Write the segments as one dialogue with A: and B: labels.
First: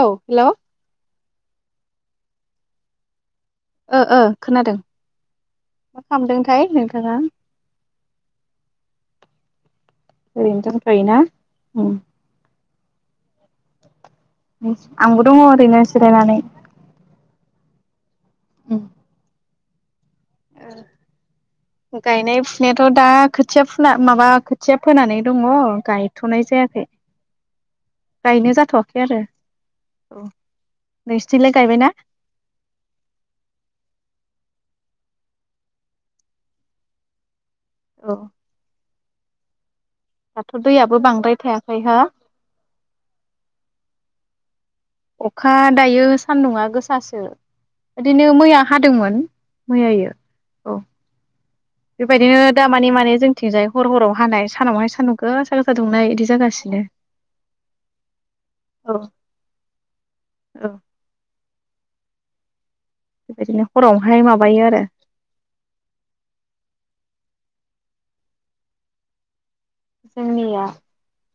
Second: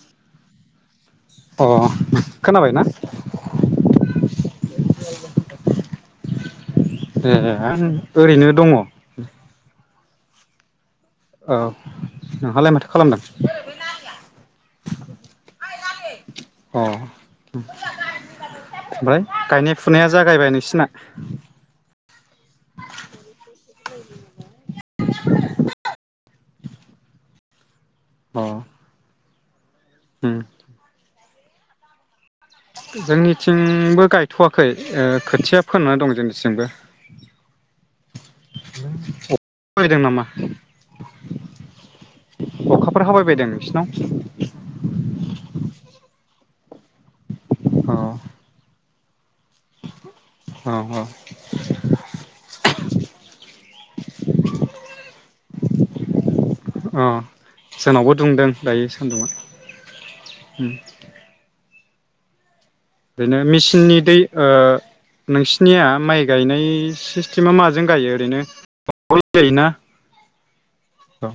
A: औ हेलौ।
B: अ खोनाबायना?
A: ओ ओ खोनादों मा खालाम दोंथाय नों
B: ए आं ओरैनो दङ।
A: ओरैनो दं।
B: औ नों हालाय माथो खालामदों?
A: आंबो दङ ओरैनो जिराय नानै।
B: अ [inaudible] [inaudible] ओमफ्राय गायनाय फु
A: ओ गायनाय फुनायाथ' दा खोथिया फुना माबा खोथिया फोनानै दङ गाय थ'नाय जायाखै।
B: अ
A: गायनाय जाथवाखै आरो। औ
B: उम
A: नों थिंलाय गायबायना?
B: जोंनिथिं बो गायथवाखै ओ खोथिया फोना दं जोंनिथिंबो।
A: औ
B: [inaudible] हाबायदों नामा
A: दाथ' दैयाबो बांद्राय थायाखै हो
B: अखा फोर हाबाय बायदों नोंसिनाव?
A: अखा दायो सान्दुंङा गोसा सो
B: अ
A: बिदिनो
B: औ
A: मैया हा दोंमोन। मैयायो अ। बेबायदिनो दा मानि माने जों थिंजाय हर हराव हानाय सानाव हाय सानदुं गोसा गोसा दुंनाय बिदि जागासिनो
B: औ अ जोंनावबो दुंदों दायो
A: औ
B: सान्दुङा उम
A: औ।
B: बिदिनो
A: बेबायदिनो
B: मेचिननि दै
A: हरावहाय माबायो आरो
B: ओ नोंसिनिया माइ गायनाय सि थिमा माजों गायो ओरैनो [unintelligible] गायोना?
A: जोंनिया
B: दा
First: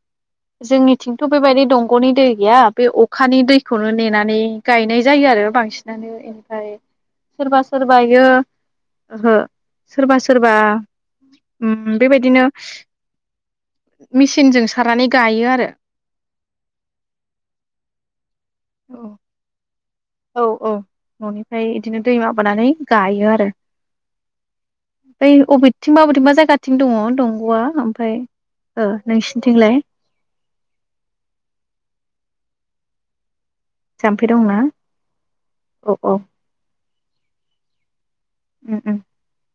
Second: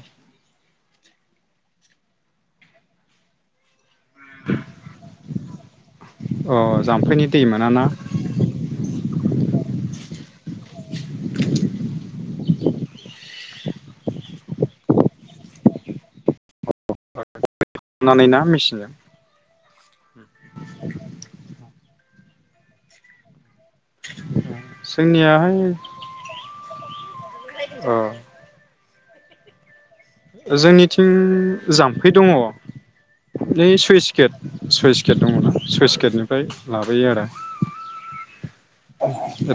A: जोंनि थिंथ' बेबायदि दंग'नि दै गैया बे अखानि दैखौनो नेनानै गायनाय जायो आरो बांसि नानो
B: अ
A: ओमफ्राय
B: जाम्फैनि दै
A: सोरबा
B: मोनाना
A: सोरबायो ओहो सोरबा सोरबा ओम बेबायदिनो मेसिनजों सारानानै गायो आरो।
B: नानै ना मिसिन
A: औ औ न'निफ्राय बिदिनो दै माबानानै गायो आरो। ओइ
B: जोंनियाहाय
A: अबेथिंबा अबेथिंबा जायगाथिं दङ दंग'आ
B: अ
A: ओमफ्राय नोंसिनिथिंलाय
B: जोंनिथिं जाम्फै दङ। नै सुइस
A: जाम्फै
B: गेट
A: दंना
B: सुइस गेट दंना सुइस
A: औ औ
B: गेटनिफ्राय लाबोयो आरो।
A: उम उम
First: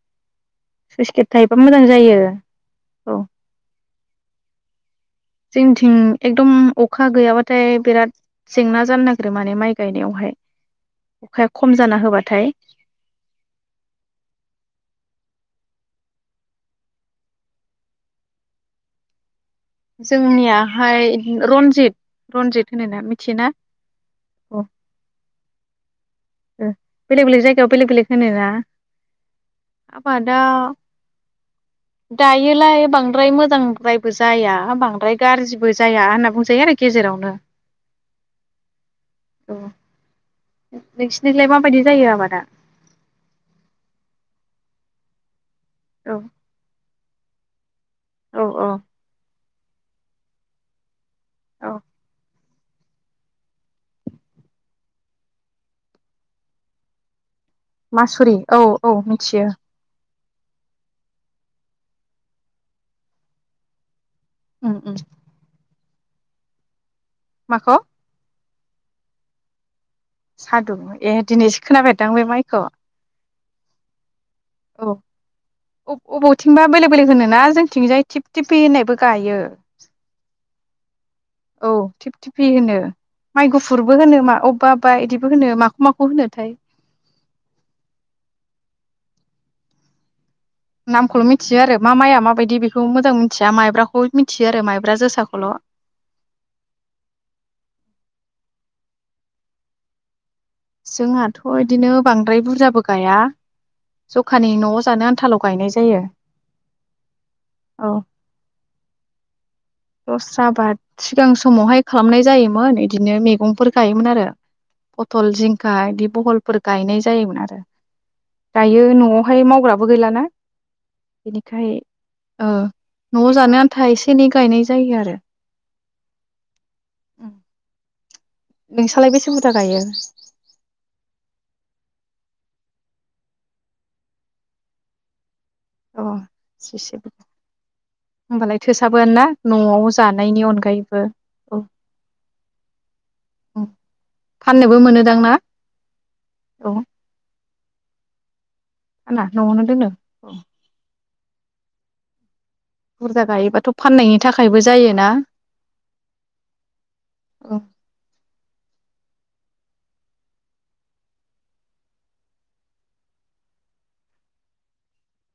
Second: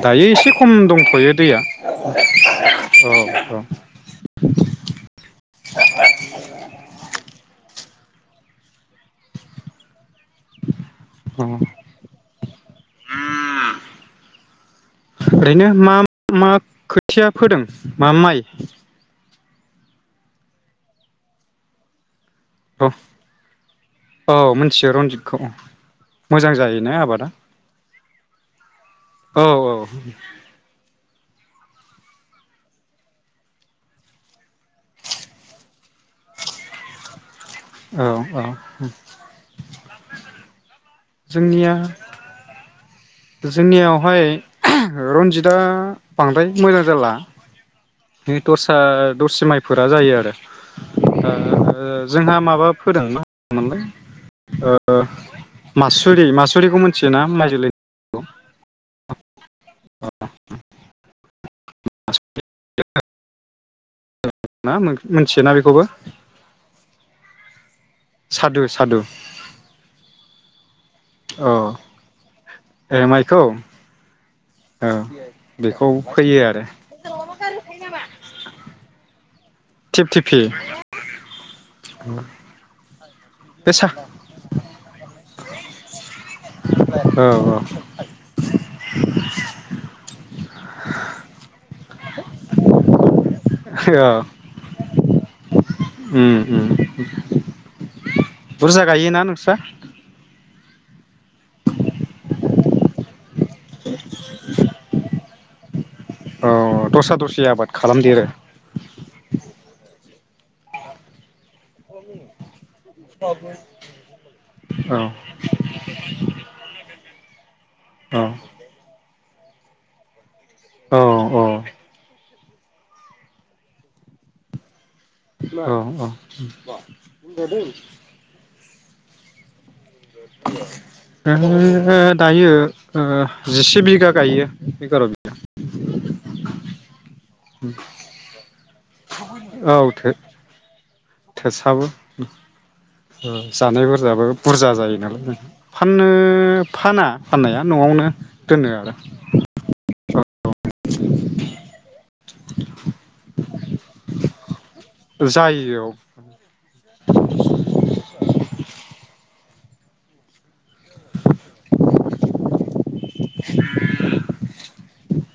B: दायो एसे खम
A: स्लुइस गेट
B: दंथ'यो
A: थायोबा
B: दैया
A: मोजां जायो
B: औ औ। [unintelligible]
A: जोंथिं एकदम अखा गैयाबाथाय बिराद जेंना जानो नागिरो माने माइ गायनायावहाय।
B: औ
A: अखाया खम जाना होबाथाय
B: ओरैनो मा मा खोथिया फोदों? मा माइ।
A: जोंनियाहाय रनजित। रनजित
B: औ
A: होनोना मिथियोना अ
B: औ
A: ओ
B: मिथियो रन्जितखौ।
A: बेलेग बेलेग जायगायाव बेलेक बेलेग होनोना
B: औ औ
A: आबादा दायोलाय बांद्राय मोजांद्रायबो जाया बांद्राय गाज्रिबो जाया होनना बुंजायो आरो गेजेरावनो।
B: औ औ।
A: नोंसिनिथिंलाय
B: जोंनिया
A: माबायदि जायो आबादा?
B: जोंनियावहाय रनजित। दा
A: औ
B: बांद्राय मोजां जाला। बै
A: औ औ
B: दस्रा दस्रि माइ। फोरा जायो आरो।
A: औ
B: जोंहा माबा। ओ मासुरि मासुरिखौ मोनथियोना माइ जोलै।
A: मासुरि औ औ मिथियो।
B: [unintelligible] [unintelligible]
A: उम
B: ना
A: उम
B: मोनथियोना बेखौबो।
A: माखौ।
B: सादु सादु।
A: सादुमोन। ए दिनैसो खोनाफेरदां बे माइखौ।
B: खौ।
A: औ अब अबथिंबा
B: आरो
A: बेलेक बेलेग होनोना जोंथिंजाय थिप थिफि होननायबो। गायो।
B: थिप थिफि
A: औ थिफ थिफि होनो माइ
B: बे सा
A: गुफुरबो होनो मा अबेबा अबबा इदिबो होनो माखौ माखौ होनोथाय।
B: औ [unintelligible]
A: नामखौल' मिथियो आरो। मा माइाया माबायदि बेखौ मोजां मो मिथिया माइब्राखौ
B: औ
A: मिथियो आरो माइब्रा जोसाखौल'।
B: उम उम बुरजा गायोना नोंस्रा?
A: जोंहाथ' इदिनो बांद्राय बुरजाबो गाया जखानि न'आव जानो आनथाल गायनाय जायो।
B: औ दस्रा दस्रि आबाद
A: औ
B: खालामदेरो?
A: दस्रा बाद सिगां समावहाय खालामनाय जायोमोन इदिनो मैगंफोर गायोमोन आरो
B: औ
A: पथल जिंखा बिदि बहलफोर गायनाय जायोमोन आरो
B: औ
A: गायो न'आव फाय मावग्राबो गैलाना।
B: औ
A: बिनिखाय। ओ न'आव जानो आन्था एसे एनै। गायनाय जायो आरो।
B: औ औ।
A: नोंसालाय बेसे बुरजा गायो?
B: ओ दायो ओ जिसे बिगा गायो एगार' बिगा।
A: अ जिसे बि होमबालाय थोसाबो ना
B: बिगा
A: न'आव
B: औ थो
A: जानायनि अनगायैबो। औ
B: थोसाबो जानाय बुरजाबो बुरजा
A: फाननोबो
B: जायो
A: मोनोदां ना
B: नालाय फाननो
A: औ
B: फाना फाननाया न'आवनो [unintelligible] दोनो आरो।
A: अ। नि थाखायबो जायोना
B: जायो औ।
A: औ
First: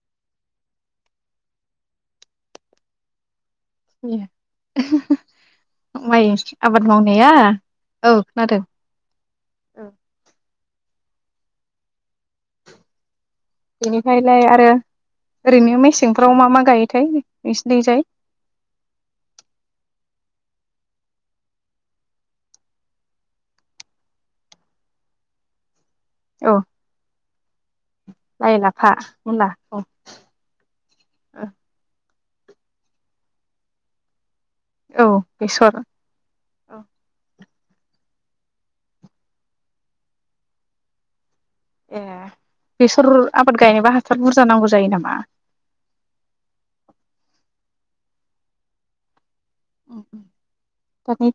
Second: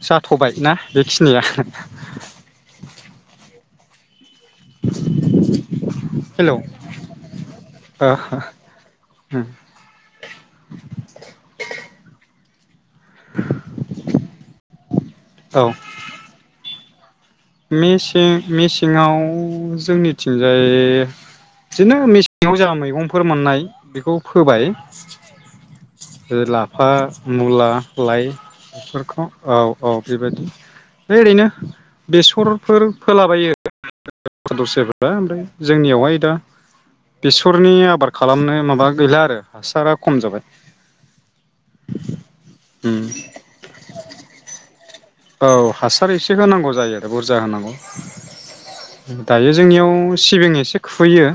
B: जाथ'बाय ना बेखिनिया?
A: ए। माइ
B: हेलौ
A: आबाद मावनाया
B: ओ
A: औ खोनादों औ।
B: [unintelligible]
A: बेनिखायलाय आरो
B: औ
A: ओरैनो मेसेंफ्राव मा मा गायो? थाय
B: मेसें मेसेंङाव जोंनि थिंजाय बिदिनो मेसेङाव जाों मैगंफोर मोननाय बेखौ फोबाय।
A: औ
B: लाफा मुला लाइ बेफोरखौ औ औ बेबायदि बे ओरैनो बेसरफोर फोलाबायो। द दस्राफोरा
A: औ
B: ओमफ्राय
A: बेसर
B: जोंनियावहाय दा
A: औ
B: बिस बेरनि आबाद खालामनो माबा गैला आरो हासारा खम जाबाय।
A: ए
B: उम
A: बेसर आबाद गायनोबा हासार बुरजा नांगौ जायो नामा?
B: औ हासार एसे होनांगौ जायो बुरजा होनांगौ। उम। दायो जोंनियाव सिबिं एसे खुयो।
A: दानि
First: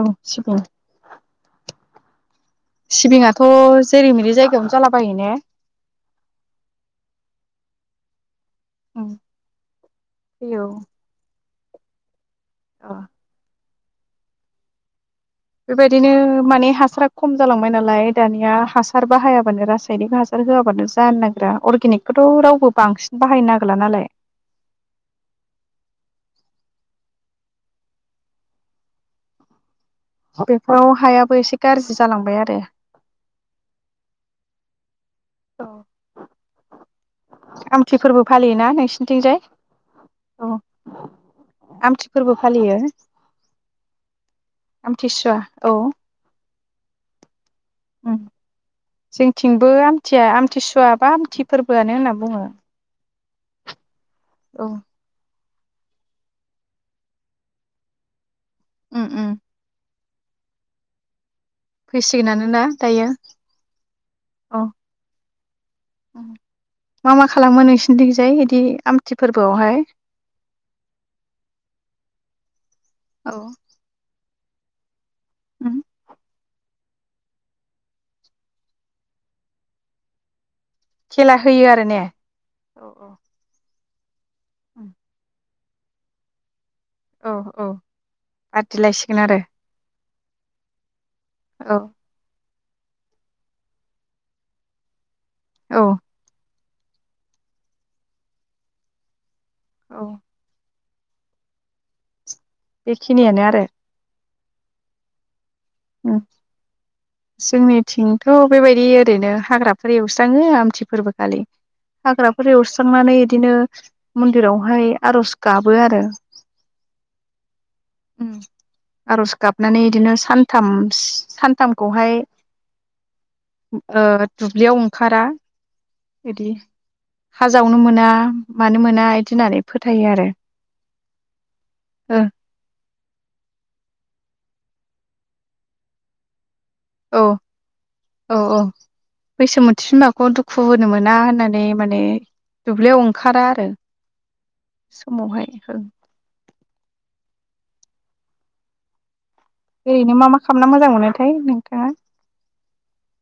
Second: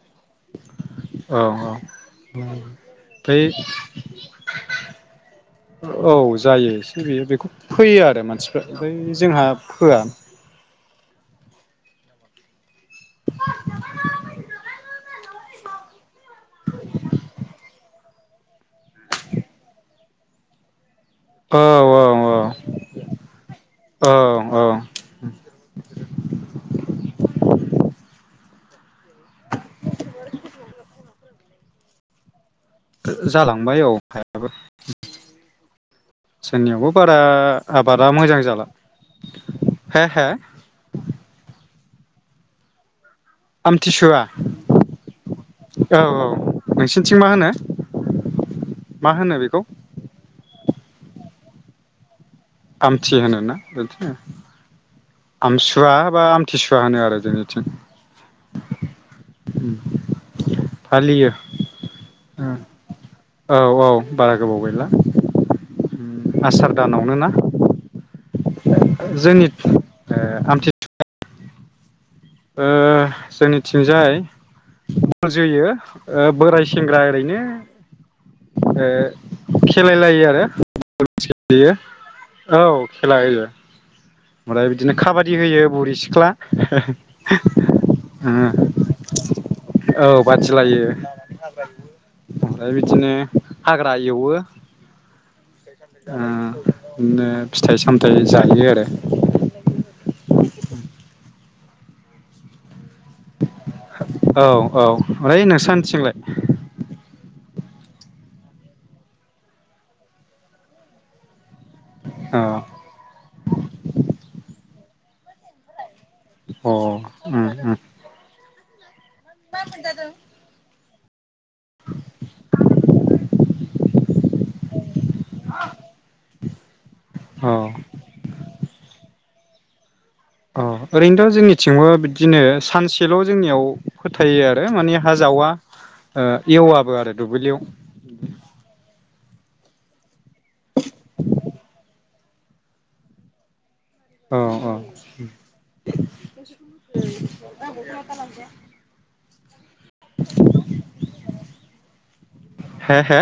A: औ सिबिं
B: औ औ।
A: सिबिङाथ'
B: ओमफ्राय
A: जेरै मेरै जायगायावनो जाला बायो ने?
B: औ जायो एसे बेयो बेखौ फोयो आरो मानसि ओमफ्राय जोंहा फोआ।
A: फैयो औ। अ
B: [inaudible]
A: बेबायदिनो माने हासारा खम जालांबाय नालाय दानिया हासार बाहायाबानो रासायनिक हासार होआबानो जानो नागिरा
B: औ औ
A: अर्गेनिकखौथ' रावबो बांसिन बाहायनो नागिरला नालाय।
B: औ औ
A: बेफोराव हायाबो एसे गाज्रि जालांबाय आरो।
B: जालांबाय औ हायाबो
A: औ
B: जोंनियावबो बारा
A: आमथि
B: आबादा
A: फोरबो
B: मोजां
A: फालियोना
B: जाला
A: नोंसिनिथिंजाय
B: हे हे।
A: औ आमथि फोरबो फालियो।
B: आमथिसुवा
A: आमथिसुवा
B: औ औ। नोंसिनिथिं मा होनो? मा होनो बेखौ
A: जोंनिथिंबो आमथिया आमथिसुवा बा आमथि फोरबोआनो होनना बुङो।
B: आमथि होनोना बिदिनो
A: औ।
B: आमसुवा बा आमथिसुवा होनो आरो जोंनिथिं। उम। फालियो।
A: फैसिगोनानो
B: उम
A: ना दायो
B: औ औ बारा
A: औ
B: गोबाव गैला। आसार
A: मा
B: दानावनो
A: मा
B: ना
A: खालामो नोंसिनिथिंजाय? आमथि
B: जोंनि
A: फोरबोआवहाय
B: ओ आमथिसुवा ओ
A: औ
B: जोंनिथिंजाय फुजियो
A: उम
B: बोराय सेंग्रा ओरैनो ओ खेलायलायो आरो।
A: खेला होयो आरो ने
B: [unintelligible] औ खेला होयो। ओमफ्राय बिदिनो खाबादि होयो। बुरि सिख्ला।
A: औ औ
B: ओ
A: बादिलायसिगोन आरो
B: औ बादिलायो हाग्रा
A: औ
B: एवो ओमफ्राय बिदिनो हाग्रा एवो
A: औ
B: उम बिदिनो फिथाइ सामथायाइ जायो आरो
A: औ बेखिनियानो आरो
B: औ औ ओइ
A: उम
B: नोंसोर नोंसिनिथिंलाय?
A: जोंनिथिंथ' बेबायदि ओरैनो हाग्राफोर एवस्राङो आमथि फोरबोखालि
B: औ
A: हाग्राफोर एवस्रांनानै बिदिनो मन्दिरावहाय आर'ज गाबो आरो
B: अ उम उम
A: उम आरज गाबनानै बिदिनो सान [unintelligible] सानथामखौहाय ओ दुब्लियाव ओंखारा बिदि
B: औ
A: हाजावनो मोना मानो मोना दिनानै फोथा
B: अ ओरैनोथ' जोंनिथिबो बिदिनो
A: ओ
B: सानसे एल' जोंनियाव फोथायो आरो मानि हा जावा ओ एववाबो आरो दुब्लियाव
A: बैसोमोनथि बिमाखौ दुखु होनो मोना होननानै माने दुब्लियाव ओंखारा आरो।
B: अ अ
A: समावहाय ओं
B: [unintelligible]
A: ओरैनो मा मा खामना मोजां मोनोथाय नोंथाङा
B: हे हे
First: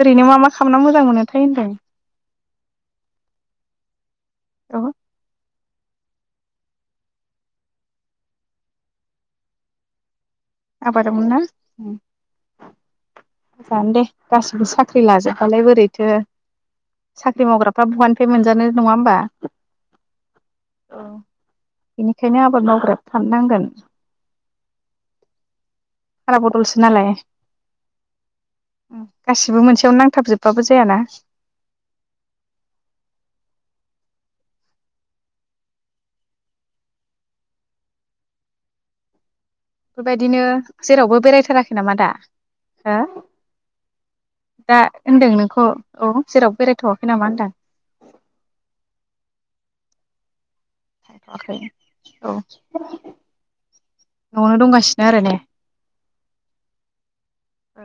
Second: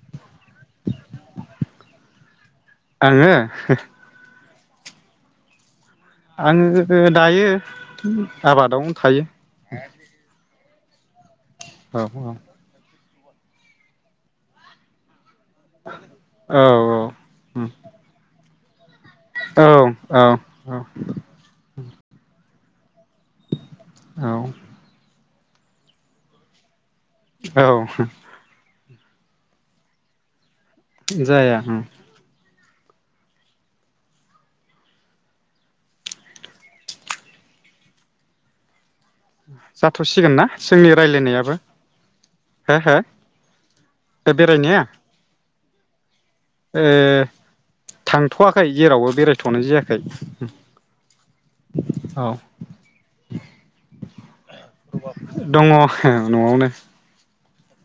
A: ओरैनो मा मा खामना मोजां मोनोथाय होनदों?
B: आङो
A: औ
B: आङो दायो आबादावनो थायो
A: बारना
B: औ औ
A: जानो दे गासिबो साख्रि लाजोब बालाय बोरैथो
B: औ
A: साख्रि मावग्राफ्रा बहानिफ्राय मोनजानो। नङा होमबा
B: औ औ औ
A: बेनिखायनो आबाद मावग्रा थांनांगोन
B: औ
A: फाला बदलसो नालाय
B: औ
A: गासिबो मोनसेयावनो नांथाबजोब
B: जाया उम जाथ'सिगोन
A: बेबायदिनो
B: ना जोंनि
A: जेरावबो
B: रायलायनायाबो
A: बेरायथाराखै नामा दा हो दा
B: बेरायनाया
A: होनदों नों ख औ जेरावबो
B: ओ
A: बेरायथ'वाखै नामा होनदां
B: थांथ'वाखै जेरावबो बेरायथ'नाय जायाखै होद‌ हो
A: थांथ'वाखै औ न'आवनो दंगासिनो आरो ने
B: दङ न'आवनो
A: ओ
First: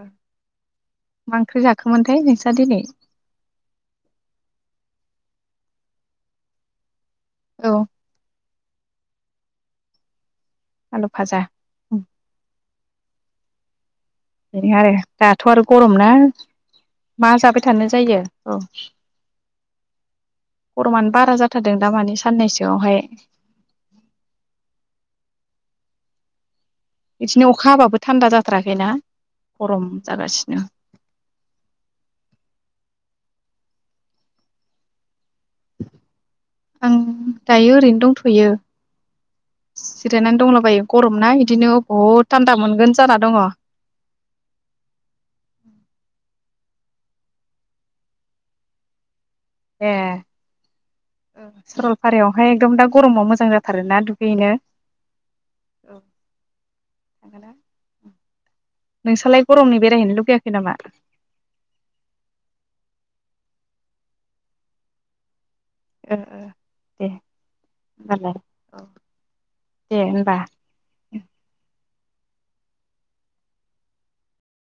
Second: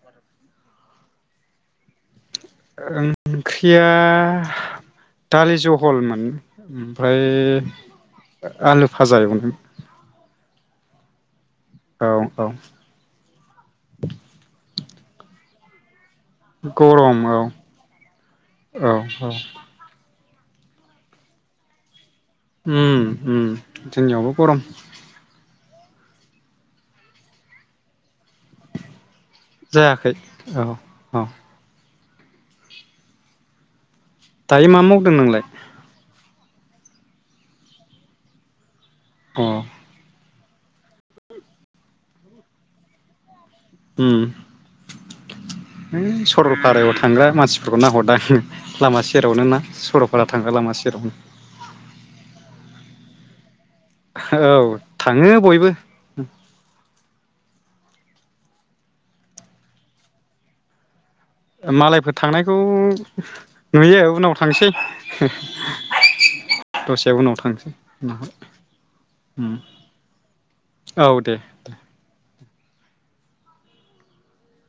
A: मा ओंख्रि जाखोमोनथाय नोंसो
B: ओंख्रिया दालि जहलमोन ओमफ्राय
A: औ
B: आलु भाजा एवनो
A: आलु फाजा
B: औ औ
A: बेै आरो दाथ' आरो गरम ना
B: गरम
A: मा
B: औ
A: जाबाय थानो जायो औ गरमानो बारा जाथारदों दामानि स
B: उम उम जोंनि आवबो गरम
A: बिदिनो अखा हाबाबो थान्दा जाथाराखैना गरम
B: जायाखै
A: जागासिनो
B: औ औ दायो मा मावदों नोंलाय
A: आं दायो ओरैनो दंथ'यो
B: अ
A: जिरायनानै दंलाबायो गरम ना बिदिनो बहुद थान्दा मोनगोन जाना दङ
B: उम सरल पारायाव थांग्रा मानसिफोरखौ नाहरद आङो लामासि सेरावनो ना
A: ए
B: सरलपारा थांग्रा लामा सेरावनो
A: सरलपारायावहाय एकदम दा गरमाव मोजां जा
B: औ थाङो बयबो
A: नोंसोरलाय गरमनि बेरायहैनो लुगैयाखै नामा?
B: मालायफोर थांनायखौ नुयो उनाव थांसै
A: ओ ओ दे
B: दस्रायाव उनाव थांसै उनावहाय
A: होमबालाय औ दे होमबा।
B: औ दे दे